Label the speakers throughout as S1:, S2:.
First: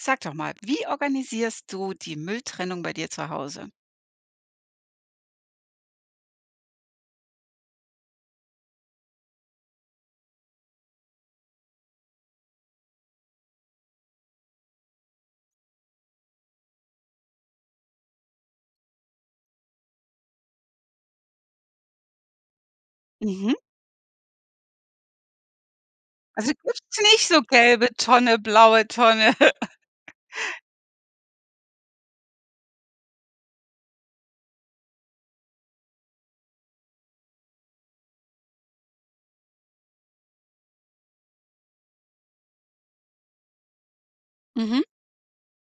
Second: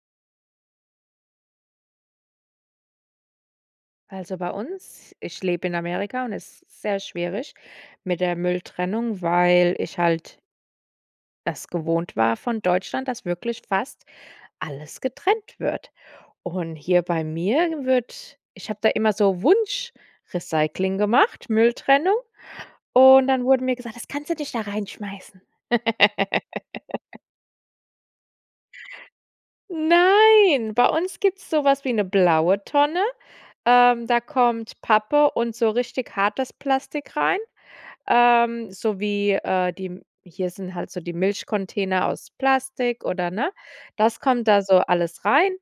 S1: Sag doch mal, wie organisierst du die Mülltrennung bei dir zu Hause?
S2: Also, bei uns ich lebe in Amerika, und es ist sehr schwierig mit der Mülltrennung, weil ich halt es gewohnt war von Deutschland, dass wirklich fast alles getrennt wird. Und hier bei mir wird ich habe da immer so Wunsch-Recycling gemacht, Mülltrennung, und dann
S1: Mhm.
S2: wurde mir gesagt: „Das kannst du nicht da reinschmeißen.“
S1: Also gibt's nicht so gelbe Tonne, blaue Tonne?
S2: Nein. Bei uns gibt's sowas wie 'ne blaue Tonne, ähm, da kommt Pappe und so richtig hartes Plastik rein. Ähm, so wie, äh, die hier sind halt so die Milchcontainer aus Plastik oder ne, das kommt da so
S1: Mhm.
S2: alles rein.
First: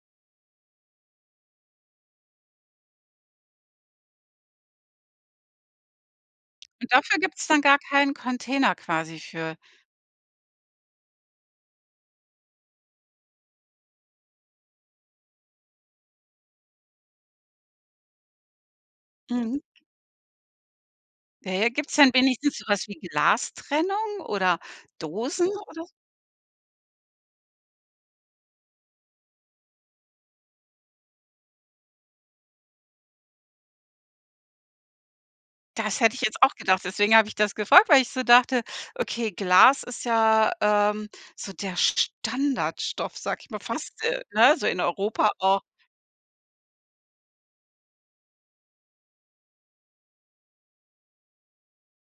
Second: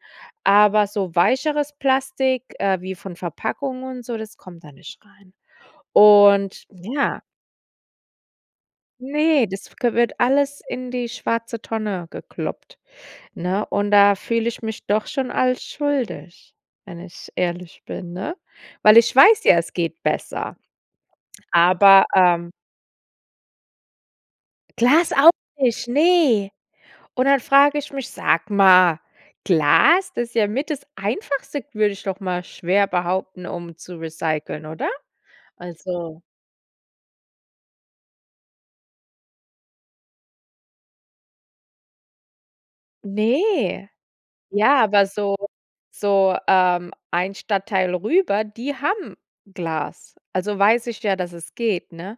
S2: Aber so weicheres Plastik, äh, wie von Verpackung und so, das kommt da nicht rein. Und
S1: Und dafür
S2: ja.
S1: gibt's dann gar keinen Container quasi
S2: Ne,
S1: für?
S2: das kö wird alles in die schwarze Tonne gekloppt, ne? Und da fühle ich mich doch schon als schuldig, wenn ich ehrlich bin, ne? Weil ich weiß ja,
S1: Mhm.
S2: es geht besser.
S1: Ja, ja. Gibt's
S2: Aber,
S1: dann
S2: ähm
S1: wenigstens sowas wie Glastrennung oder
S2: Glas auch
S1: Dosen oder
S2: nicht, ne. Und dann frage ich mich Sag mal, Glas, das ist ja mit das Einfachste, würde ich doch mal schwer behaupten, um zu recyceln, oder?
S1: Das hätte
S2: Also
S1: ich jetzt auch gedacht. Deswegen habe ich das gefragt, weil ich so dachte, okay, Glas ist ja, ähm, so der Standardstoff, sage ich mal,
S2: Ne.
S1: fast, äh, ne? So in
S2: Ja, aber
S1: Europa
S2: so
S1: auch.
S2: so, ähm, ein Stadtteil rüber, die haben Glas. Also, weiß ich ja, dass es geht, ne?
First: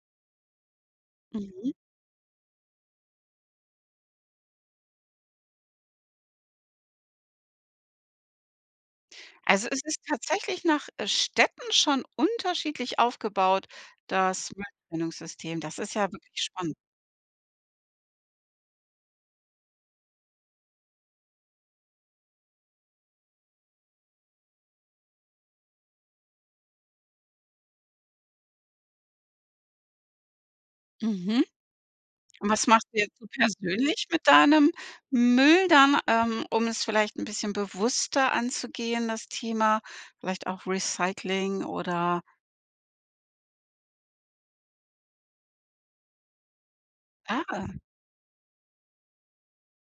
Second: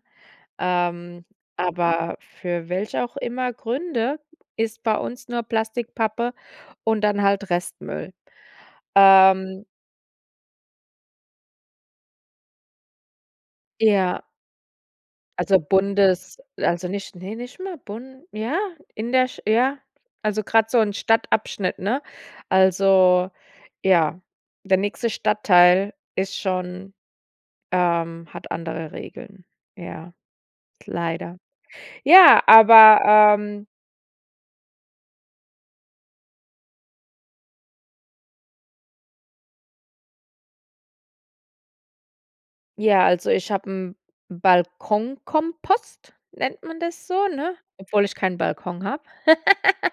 S2: Ähm,
S1: Mhm.
S2: aber für welche auch immer Gründe ist bei uns nur Plastik, Pappe und dann halt Restmüll. Ähm.
S1: Also, es ist tatsächlich nach Städten schon unterschiedlich aufgebaut,
S2: Ja.
S1: das Mülltrennungssystem?
S2: Also,
S1: Das ist ja wirklich
S2: Bundes
S1: spannend.
S2: also, nicht ne, nicht mal Bun ja, in der sch ja. Also, grad so 'n Stadtabschnitt, ne? Also, ja, der nächste Stadtteil ist schon ähm, hat andere Regeln, ja, leider.
S1: Mhm.
S2: Ja,
S1: Und was machst du jetzt so
S2: aber ähm
S1: persönlich mit deinem Müll dann, ähm, um es vielleicht 'n bisschen bewusster anzugehen, das Thema? Vielleicht auch Recycling oder
S2: Ja, also, ich habe 'n Balkonkompost. Nennt man das so,
S1: Ah.
S2: ne? Obwohl ich keinen Balkon habe.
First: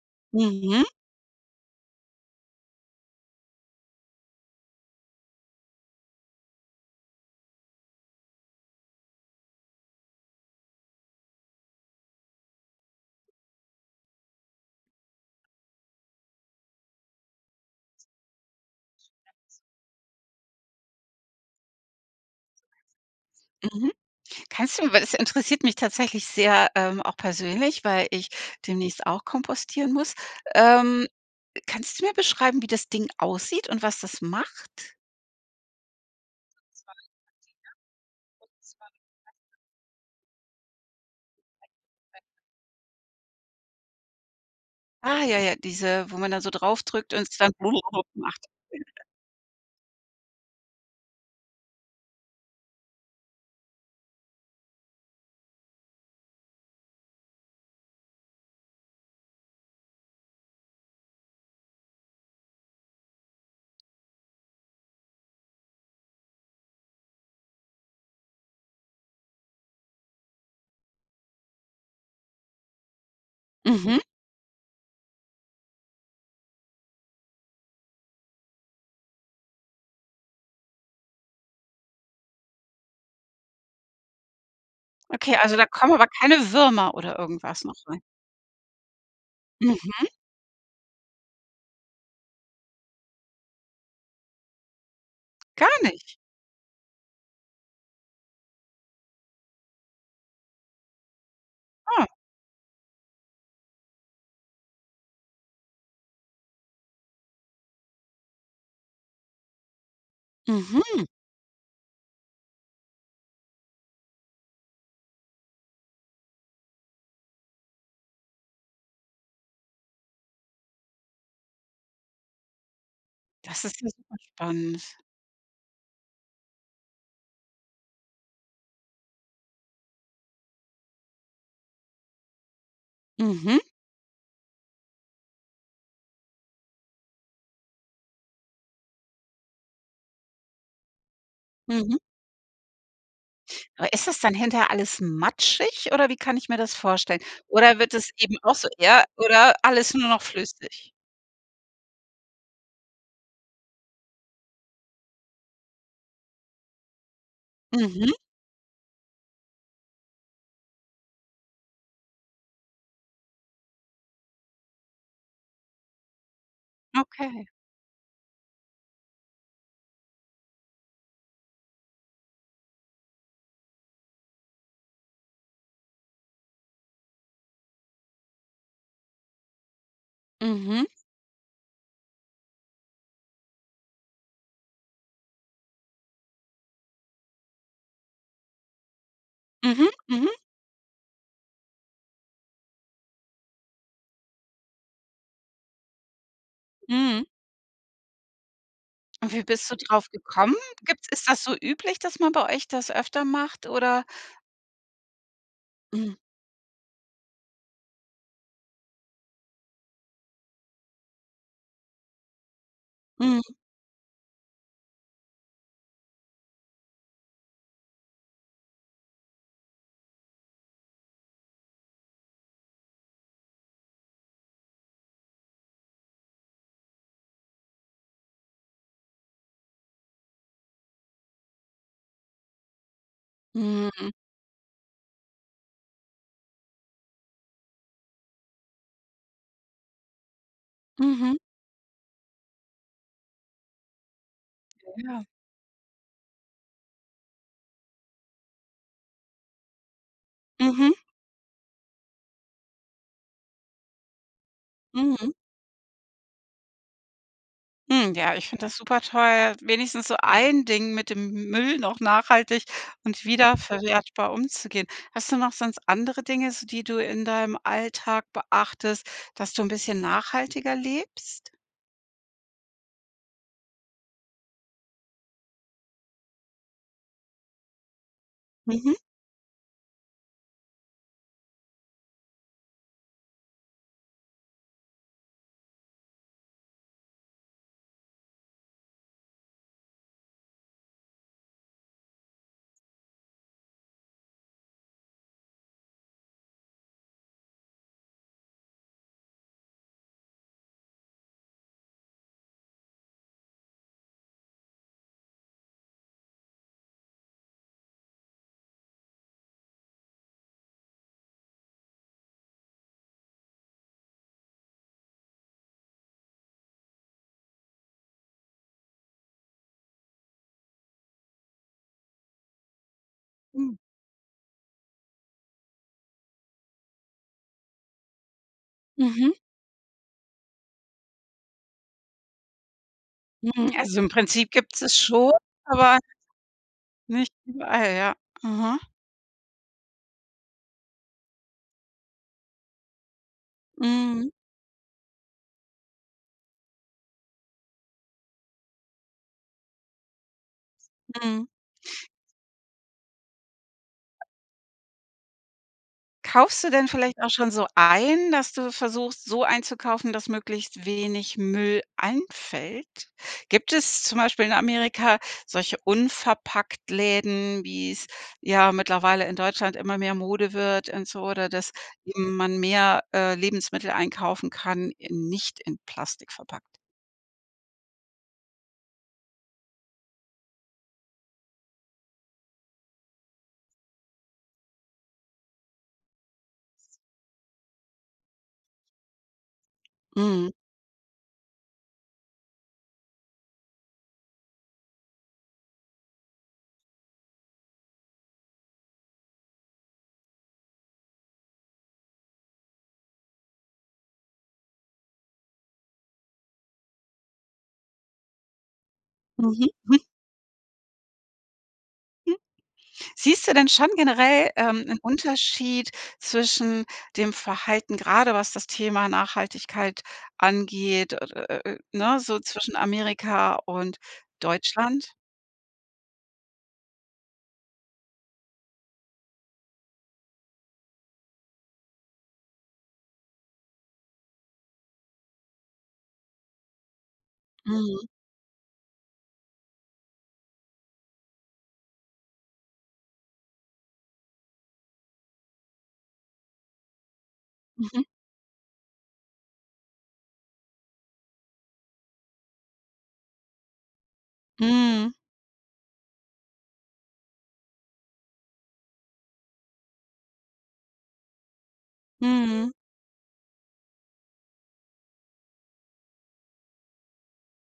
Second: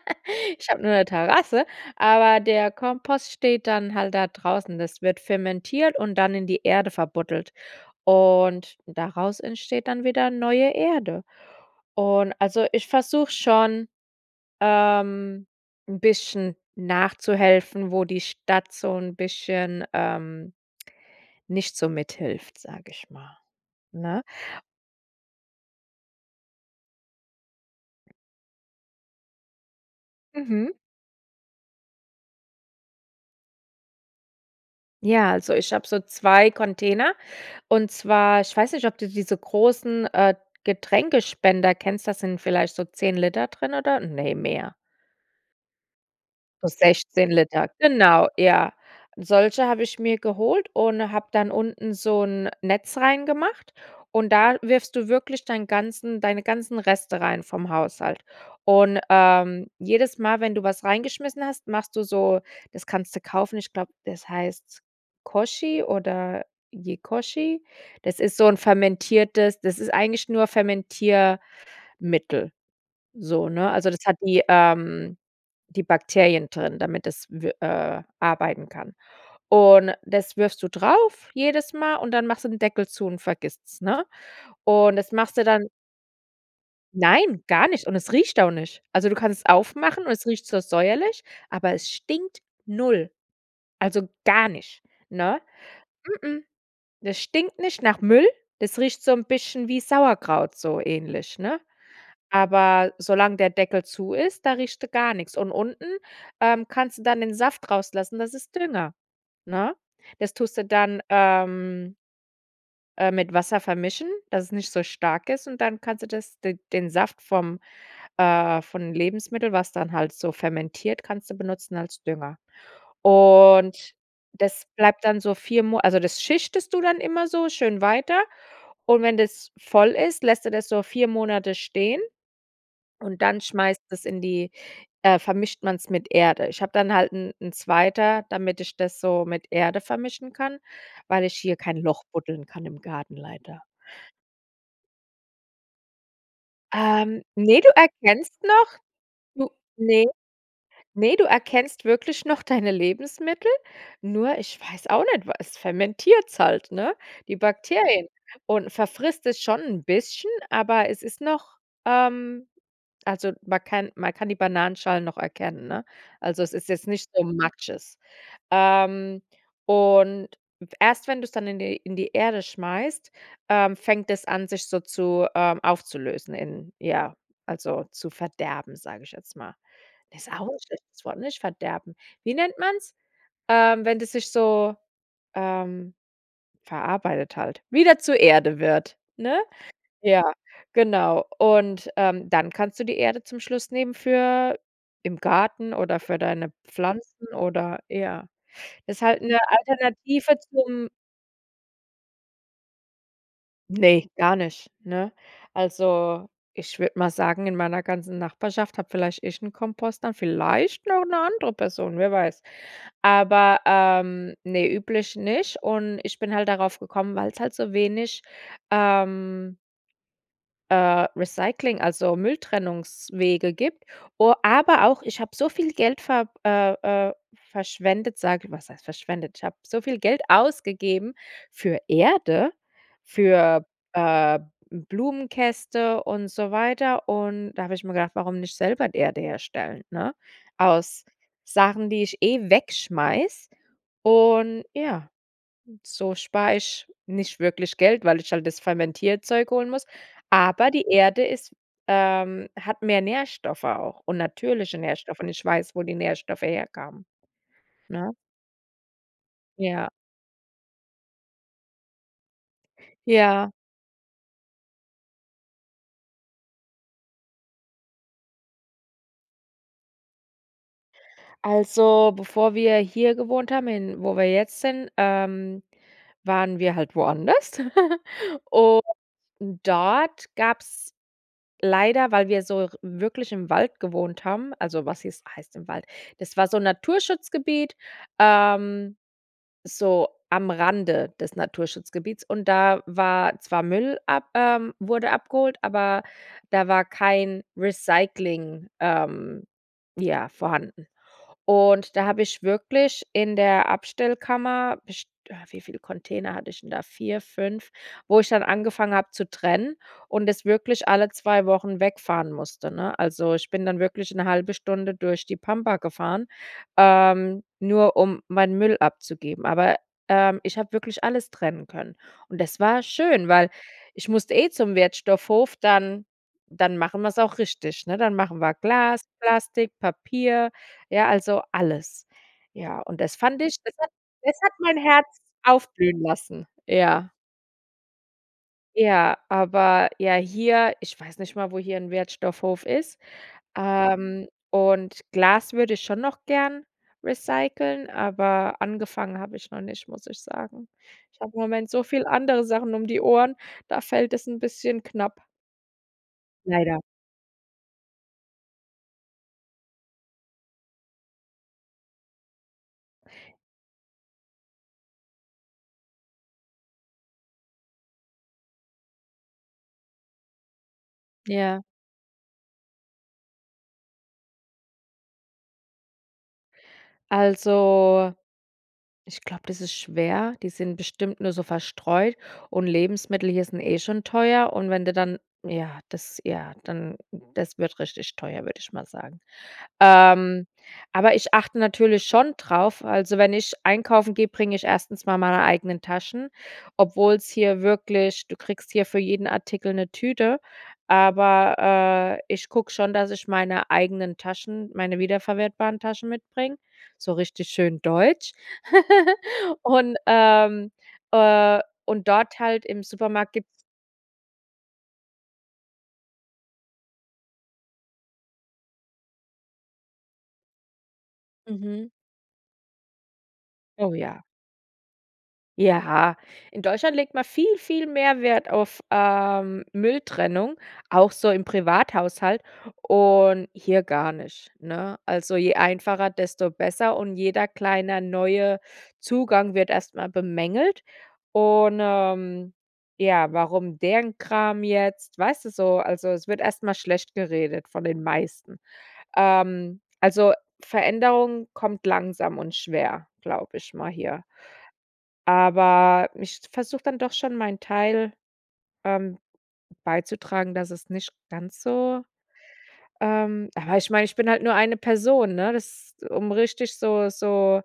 S2: Ich habe
S1: Mhm.
S2: nur 'ne Terrasse, aber der Kompost steht dann halt da draußen. Das wird fermentiert und dann in die Erde verbuddelt, und daraus entsteht dann wieder neue Erde. Und, also, ich versuche schon, ähm, 'n bisschen nachzuhelfen, wo die Stadt so 'n bisschen, ähm, nicht so mithilft, sage ich mal,
S1: Mhm.
S2: ne?
S1: Kannst du weil das interessiert mich tatsächlich sehr, ähm, auch persönlich, weil ich demnächst auch kompostieren muss.
S2: Mhm.
S1: Ähm, kannst du mir beschreiben, wie das Ding aussieht und was das macht?
S2: Ja, also, ich habe so 2 Container. Und zwar ich weiß nicht, ob du diese großen, äh, Getränkespender kennst. Da sind vielleicht so 10 Liter drinnen, oder? Ne, mehr.
S1: Ah, ja, ja, diese, wo man dann so
S2: So
S1: draufdrückt und
S2: 16
S1: das dann
S2: Liter, genau,
S1: macht.
S2: ja. Solche habe ich mir geholt und habe dann unten so 'n Netz reingemacht und da wirfst du wirklich deinen ganzen deine ganzen Reste rein vom Haushalt. Und, ähm, jedes Mal, wenn du was reingeschmissen hast, machst du so das kannst du kaufen, ich glaube, das heißt Koji oder Yekoji. Das ist so 'n Fermentiertes das ist eigentlich nur Fermentiermittel so, ne? Also,
S1: Mhm.
S2: das hat die ähm, die Bakterien drin, damit das w äh, arbeiten kann. Und das wirfst du drauf jedes Mal, und dann machst du den Deckel zu und vergisst's, ne? Und das
S1: Okay,
S2: machst du
S1: also, da
S2: dann
S1: kommen aber keine Würmer oder
S2: Nein,
S1: irgendwas
S2: gar
S1: noch
S2: nicht. Und
S1: rein?
S2: es riecht auch nicht. Also, du kannst es
S1: Mhm.
S2: aufmachen und es riecht so säuerlich, aber es stinkt null. Also, gar nicht, ne?
S1: Gar nicht?
S2: M-m. Das stinkt nicht nach Müll. Das riecht so 'n bisschen wie Sauerkraut, so ähnlich, ne?
S1: Ah.
S2: Aber solange der Deckel zu ist, da riecht er gar nichts. Und unten, ähm, kannst du dann den Saft rauslassen. Das ist Dünger, ne? Das tust du dann,
S1: Mhm.
S2: ähm äh, mit Wasser vermischen, dass es nicht so stark ist, und dann kannst du das d den Saft vom äh, vom Lebensmittel, was dann halt so fermentiert, kannst du benutzen als Dünger.
S1: Das ist ja
S2: Und
S1: super
S2: das
S1: spannend.
S2: bleibt dann so 4 Mona also, das schichtest du dann immer so schön weiter, und wenn das voll ist, lässt du das so 4 Monate stehen. Und dann
S1: Mhm.
S2: schmeißt das in die äh, vermischt man's mit Erde. Ich habe dann halt 'n 'n zweiter, damit ich das so mit Erde vermischen kann, weil ich hier kein
S1: Mhm.
S2: Loch buddeln kann im Garten leider.
S1: Aber ist das dann hinterher alles matschig, oder wie kann ich mir das vorstellen?
S2: Ähm, ne, du
S1: Oder wird das eben
S2: erkennst
S1: auch so
S2: noch.
S1: ja,
S2: Du
S1: oder alles
S2: ne.
S1: nur noch flüssig?
S2: Ne, du erkennst wirklich noch deine Lebensmittel, nur ich weiß auch nicht, was es fermentiert's halt, ne, die Bakterien,
S1: Mhm.
S2: und verfrisst es schon 'n bisschen, aber es ist noch ähm, also, man kann man kann die Bananenschalen noch erkennen, ne? Also, es ist jetzt nicht so
S1: Okay.
S2: Matsches. Ähm, und erst, wenn du es dann in die in die Erde schmeißt, ähm, fängt es an, sich so zu ähm, aufzulösen in ja, also, zu verderben, sage ich jetzt mal. Das ist auch ein
S1: Mhm.
S2: schlechtes Wort, nicht? Verderben. Wie nennt man's, ähm, wenn sich das so, ähm, verarbeitet halt wieder zur Erde wird, ne?
S1: Mhm,
S2: Ja,
S1: mhm.
S2: genau. Und, ähm, dann kannst du die Erde zum Schluss nehmen für im Garten oder für deine
S1: Mhm.
S2: Pflanzen oder ja. Das ist halt
S1: Und
S2: 'ne
S1: wie bist du
S2: Alternative
S1: draufgekommen?
S2: zum
S1: Gibt's ist das so üblich, dass man bei euch das öfter macht, oder?
S2: Ne, gar nicht, ne?
S1: Mhm.
S2: Also, ich würde mal sagen, in meiner ganzen Nachbarschaft habe vielleicht ich 'n Kompost, dann vielleicht noch 'ne andere Person, wer weiß.
S1: Mhm.
S2: Aber, ähm, ne, üblich nicht und ich bin halt darauf gekommen, weil es halt so wenig, ähm äh, Recycling, also Mülltrennungswege gibt o aber auch, ich habe so viel Geld ver äh, äh, verschwendet, sage was heißt verschwendet? Ich habe so viel Geld ausgegeben für Erde, für,
S1: Mhm.
S2: äh, Blumenkästen und so weiter, und da habe ich mir gedacht: „Warum nicht selber Erde herstellen, ne, aus
S1: Mhm.
S2: Sachen, die ich eh wegschmeiße?“ Und
S1: Ja,
S2: ja.
S1: ja.
S2: So spare ich nicht wirklich Geld, weil ich halt das Fermentierzeug holen muss. Aber die
S1: Mhm.
S2: Erde ist ähm, hat mehr Nährstoffe auch und natürliche Nährstoffe, und
S1: Mhm.
S2: ich weiß, wo die Nährstoffe herkamen, ne?
S1: Hm, ja, ich finde das supertoll.
S2: Ja.
S1: Wenigstens so ein Ding, mit dem M Müll noch nachhaltig und
S2: Ja.
S1: wiederverwertbar umzugehen. Hast du noch sonst andere Dinge, so, die du in deinem Alltag beachtest, dass du 'n bisschen nachhaltiger lebst?
S2: Also, bevor wir hier gewohnt haben, in wo wir jetzt sind, ähm, waren wir halt woanders. Und
S1: Mhm.
S2: dort gab's leider, weil wir so r wirklich im Wald gewohnt haben, also, was hieß heißt im Wald. Das war so 'n Naturschutzgebiet, ähm, so am Rande des Naturschutzgebietes, und da war zwar Müll ab ähm, wurde abgeholt, aber da war kein Recycling, ähm, ja, vorhanden. Und da habe ich wirklich in der Abstellkammer best äh, wie viele Container hatte ich denn da? 4, 5, wo ich dann angefangen habe zu trennen und das wirklich alle 2 Wochen wegfahren musste, ne? Also, ich bin dann wirklich 'ne 1/2 Stunde durch die Pampa gefahren, ähm, nur um meinen Müll abzugeben. Aber, ähm, ich habe wirklich alles trennen können. Und das war schön, weil
S1: Hm.
S2: ich musste eh zum Wertstoffhof. Dann dann machen wir's auch richtig, ne? Dann machen wir Glas,
S1: Mhm.
S2: Plastik, Papier, ja, also, alles. Ja, und das fand ich
S1: Hm,
S2: das hat
S1: also, im
S2: das
S1: Prinzip
S2: hat mein
S1: gibt's das
S2: Herz
S1: schon, aber
S2: aufblühen lassen, ja.
S1: nicht überall, ja. Aha.
S2: Ja, aber, ja, hier, ich weiß nicht mal, wo hier 'n Wertstoffhof ist, ähm,
S1: Mhm.
S2: und Glas würde ich schon noch gern recyceln, aber angefangen habe ich noch nicht, muss ich sagen. Ich habe im
S1: Mhm.
S2: Moment so viele andere Sachen um die Ohren, da fällt es 'n bisschen knapp.
S1: Kaufst du
S2: Leider.
S1: denn vielleicht auch schon so ein, dass du versuchst, so einzukaufen, dass möglichst wenig Müll anfällt? Gibt es zum Beispiel in Amerika solche Unverpacktläden, wie es ja mittlerweile in Deutschland immer mehr Mode wird und so, oder,
S2: Ja.
S1: dass man mehr, äh, Lebensmittel einkaufen kann, in nicht in Plastik verpackt?
S2: Also, ich glaube, das ist schwer, die sind bestimmt nur so verstreut, und Lebensmittel hier sind eh schon teuer, und wenn du dann, ja, das ja, dann das wird richtig teuer, würde ich mal sagen. Ähm,
S1: Mhm.
S2: aber ich achte natürlich schon drauf, also, wenn ich einkaufen gehe, bringe ich 1. mal meine eigenen Taschen, obwohl's hier wirklich du kriegst hier für jeden Artikel 'ne Tüte, aber, äh, ich gucke schon, dass ich meine eigenen Taschen, meine wiederverwertbaren Taschen mitbringe, so richtig schön deutsch.
S1: Mhm.
S2: Und,
S1: Hm.
S2: ähm äh, und
S1: Hm,
S2: dort halt im Supermarkt gibt's
S1: siehst du denn schon generell, ähm, 'nen Unterschied zwischen dem Verhalten, gerade was das Thema Nachhaltigkeit angeht, äh, äh, äh, äh,
S2: Mhm.
S1: ne? So zwischen Amerika
S2: Oh,
S1: und
S2: ja.
S1: Deutschland?
S2: Ja, in Deutschland legt man viel, viel mehr Wert auf, ähm, Mülltrennung, auch so im Privathaushalt, und hier gar nicht, ne? Also, je einfacher, desto besser und jeder kleine
S1: Mhm.
S2: neue Zugang wird erstmal bemängelt, und, ähm, ja, warum deren Kram jetzt weißt du so also, es wird erstmal schlecht geredet von den
S1: Mhm.
S2: meisten. Ähm, also, Veränderung kommt langsam und schwer, glaube ich mal hier.
S1: Mhm.
S2: Aber, ich versuche dann doch schon meinen Teil, ähm, beizutragen, dass es nicht ganz so
S1: Mhm.
S2: ähm, aber ich meine, ich bin halt nur eine Person, ne? Das um richtig so so,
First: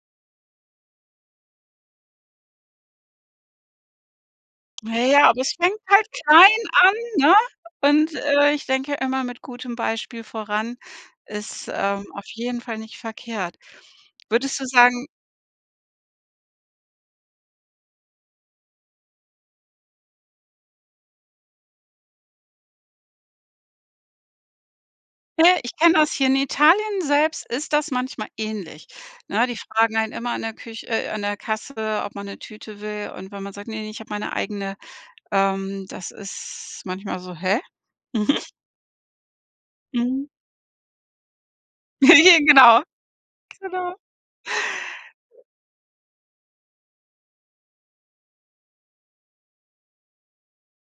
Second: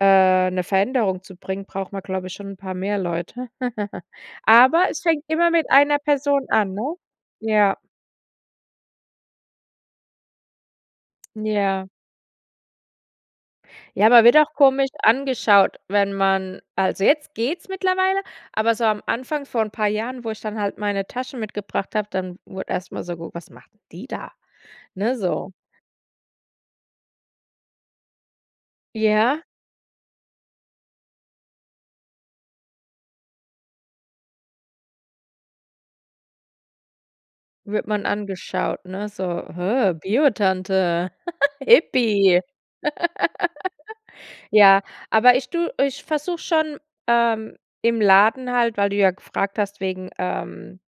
S2: äh, 'ne Veränderung zu bringen, braucht man, glaube ich schon 'n paar mehr Leute. Aber
S1: Na
S2: es fängt
S1: ja, aber
S2: immer
S1: es
S2: mit
S1: fängt
S2: einer
S1: halt
S2: Person
S1: klein
S2: an, ne?
S1: an, ne?
S2: Ja.
S1: Und, äh, ich denke immer mit gutem Beispiel voran ist,
S2: Ja.
S1: ähm, auf jeden Fall nicht verkehrt.
S2: Ja, man wird auch
S1: Würdest du
S2: komisch
S1: sagen
S2: angeschaut, wenn man also jetzt geht's mittlerweile, aber so am Anfang, von 'n paar Jahren, wo ich dann halt meine Taschen mitgebracht habe, dann wurde erstmal so, ge was macht die da? Ne? So.
S1: ich kenne das hier in Italien selbst ist das manchmal ähnlich,
S2: Ja.
S1: ne? Die fragen einen immer an der Küch äh, an der Kasse, ob man 'ne Tüte will und wenn man sagt: „Ne, ich habe meine eigene“, ähm, das ist manchmal so: „Hä?“
S2: Wird man angeschaut, ne? So, hä,
S1: Mhm.
S2: Bio Tante, Hippi.
S1: Genau. Genau.
S2: Ja, aber ich tue ich versuche schon, ähm, im Laden halt, weil du ja gefragt hast, wegen, ähm,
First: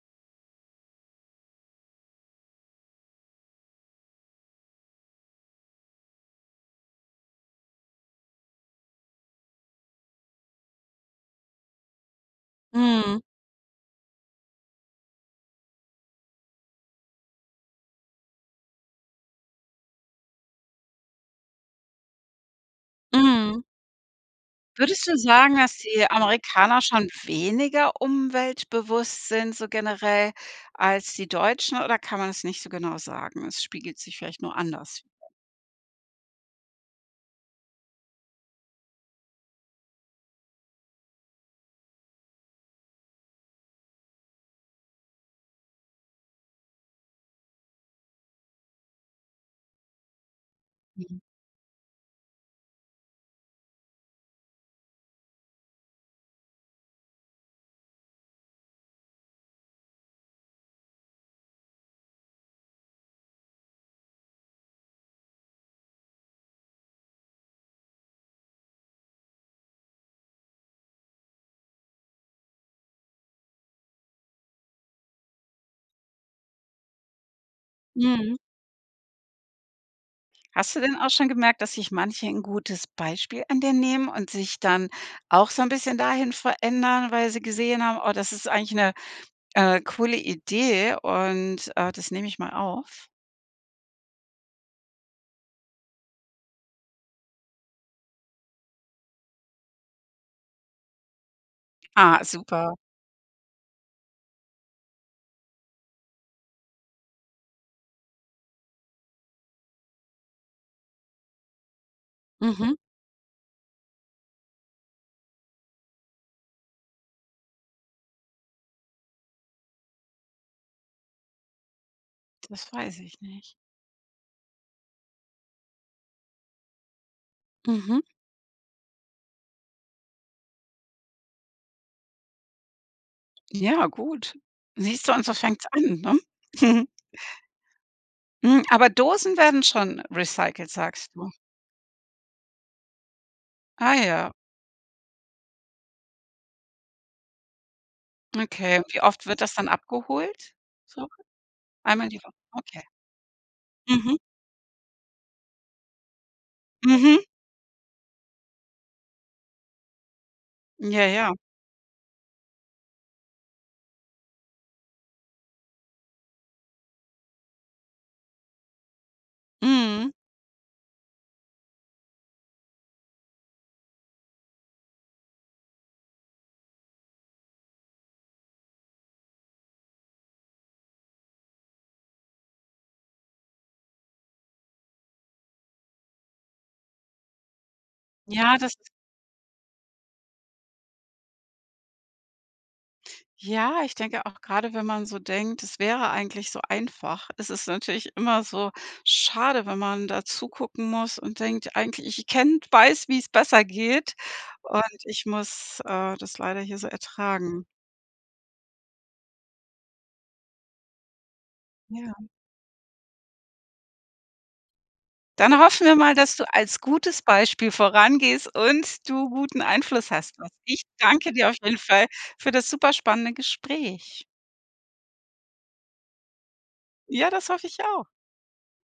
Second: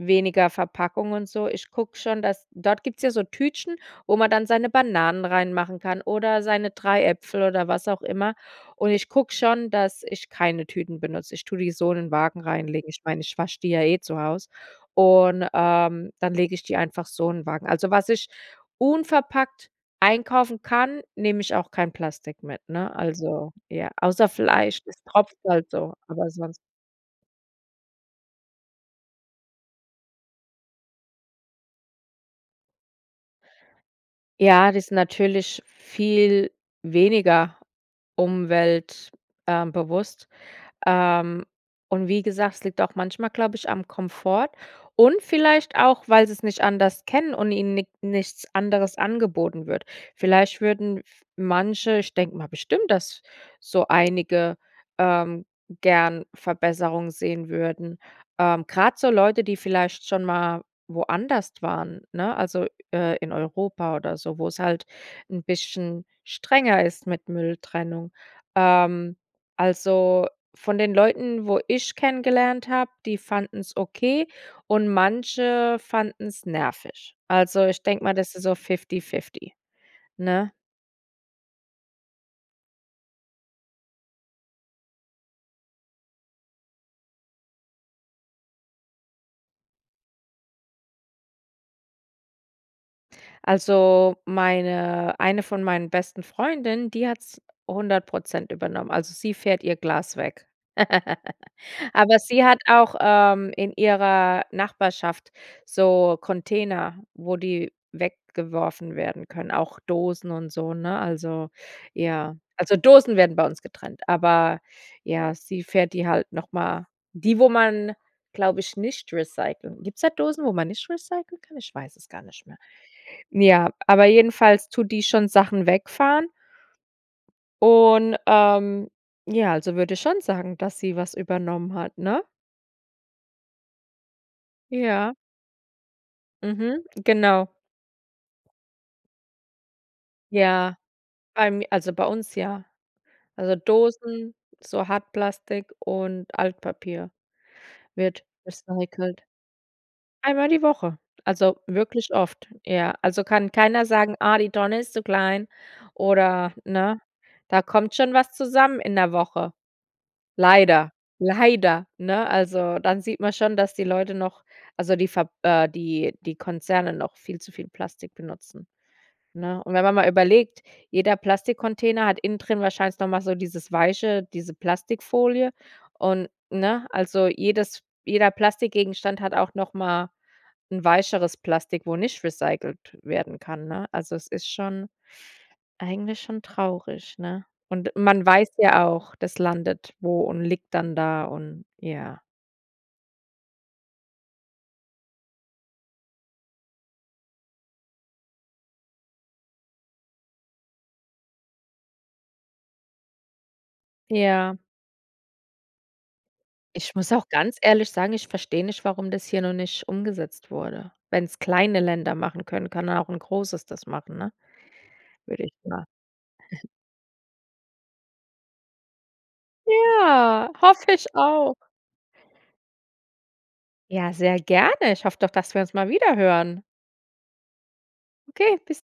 S2: weniger Verpackung und so. Ich gucke schon, dass dort gibt's ja so Tütchen, wo man dann seine Bananen reinmachen kann, oder seine 3 Äpfel oder was auch immer. Und ich gucke schon, dass ich keine Tüten benutze. Ich tue die so in den Wagen reinlegen, ich
S1: Mhm.
S2: meine, ich wasche die ja eh zu Hause, und, ähm, dann lege ich die einfach so in Wagen. Also, was ich unverpackt einkaufen kann, nehme ich auch kein Plastik mit, ne? Also,
S1: Mhm.
S2: ja, außer Fleisch, das
S1: Würdest du
S2: tropft
S1: sagen,
S2: halt
S1: dass
S2: so,
S1: die
S2: aber sonst
S1: Amerikaner schon weniger umweltbewusst sind, so generell, als die Deutschen? Oder kann man das nicht so genau sagen? Es spiegelt sich vielleicht nur
S2: Ja, das ist
S1: anders wider.
S2: natürlich viel weniger umwelt äh, bewusst, ähm, und wie gesagt, es liegt auch manchmal glaube ich am Komfort, und vielleicht auch, weil sie's nicht anders kennen und ihnen nik-nichts anderes angeboten wird. Vielleicht würden
S1: Mhm.
S2: f manche ich denke mal bestimmt, dass so einige, ähm, gern Verbesserung sehen würden. Ähm, grad so Leute, die vielleicht schon mal woanders waren, ne? Also, äh, in Europa oder so, wo's halt 'n bisschen strenger ist mit Mülltrennung. Ähm, also, von den Leuten, wo ich kennengelernt habe, die fanden's okay und manche fanden's nervig. Also, ich denke mir, das
S1: Mhm.
S2: ist so Fifty-Fifty, ne?
S1: Hast du denn auch schon gemerkt, dass sich manche 'n gutes Beispiel an dir nehmen und sich dann auch so 'n bisschen dahin verändern, weil sie gesehen haben: „Oh das ist eigentlich 'ne, äh, coole Idee, und, äh, das nehme ich mal auf?“
S2: Also, meine eine von meinen besten Freundinnen, die hat's 100 % übernommen. Also, sie fährt ihr Glas weg. Aber
S1: Ah,
S2: sie hat
S1: super.
S2: auch, ähm, in ihrer Nachbarschaft so Container, wo die weggeworfen werden können, auch Dosen und so, ne? Also, ja. Also,
S1: Mhm.
S2: Dosen werden bei uns getrennt, aber ja, sie fährt die halt nochmal die wo man, glaube ich, nicht recyclen gibt's da Dosen, wo man nicht recyclen kann? Ich weiß es gar nicht mehr.
S1: Das weiß ich nicht.
S2: Ja, aber jedenfalls tut die schon Sachen wegfahren.
S1: Mhm.
S2: Und, ähm, ja, also, würde ich schon sagen, dass sie was übernommen hat, ne?
S1: Ja, gut. Siehst du,
S2: Ja.
S1: und so fängt's an, ne?
S2: Mhm. Genau.
S1: Hm, aber Dosen werden schon recycelt,
S2: Ja.
S1: sagst du?
S2: Allem also, bei uns, ja. Also,
S1: Ah ja.
S2: Dosen, so Hartplastik und Altpapier wird
S1: Okay. Wie
S2: recycelt.
S1: oft wird das dann
S2: Einmal
S1: abgeholt,
S2: die Woche.
S1: so?
S2: Also,
S1: Einmal
S2: wirklich
S1: die Woche,
S2: oft,
S1: okay.
S2: ja. Also, kann keiner sagen:
S1: Mhm.
S2: „Ah, die Tonne ist zu klein,“ oder ne?
S1: Mhm.
S2: Da kommt schon was zusammen in 'ner Woche. Leider,
S1: Ja, ja.
S2: leider, ne? Also, dann sieht man schon, dass die Leute noch also, die Ver äh, die die Konzerne noch viel zu viel Plastik benutzen, ne? Und wenn man mal
S1: Mhm.
S2: überlegt, jeder Plastikcontainer hat innen drin wahrscheinlich noch mal so dieses weiche diese Plastikfolie, und, ne, also, jedes jeder Plastikgegenstand hat auch nochmal 'n weicheres Plastik, wo nicht recycelt werden kann, ne? Also, es ist schon eigentlich schon traurig, ne? Und man weiß
S1: Ja, das
S2: ja
S1: ist
S2: auch, das landet wo und liegt dann da und ja.
S1: Ja, ich denke auch, grade wenn man so denkt: „Das wäre eigentlich so einfach.“ Es ist natürlich immer so schade, wenn man da zugucken muss und denkt: „Eigentlich ich ich kenne weiß, wie's besser geht,
S2: Ja.
S1: und ich muss, äh, das leider hier so
S2: Ich muss auch ganz
S1: ertragen.“
S2: ehrlich sagen, ich verstehe nicht, warum das hier noch nicht umgesetzt wurde. Wenn's kleine
S1: Ja.
S2: Länder machen können, kann ja auch 'n großes das machen, ne? Würde ich
S1: Dann
S2: ma
S1: hoffen wir mal, dass du als gutes Beispiel vorangehst und du guten Einfluss hast. Und
S2: Ja,
S1: ich
S2: hoffe ich
S1: danke dir auf
S2: auch.
S1: jeden Fall für das super spannende
S2: Ja,
S1: Gespräch.
S2: sehr gerne. Ich hoffe doch, dass wir uns mal wiederhören.
S1: Ja, das hoffe ich auch.
S2: Okay, bis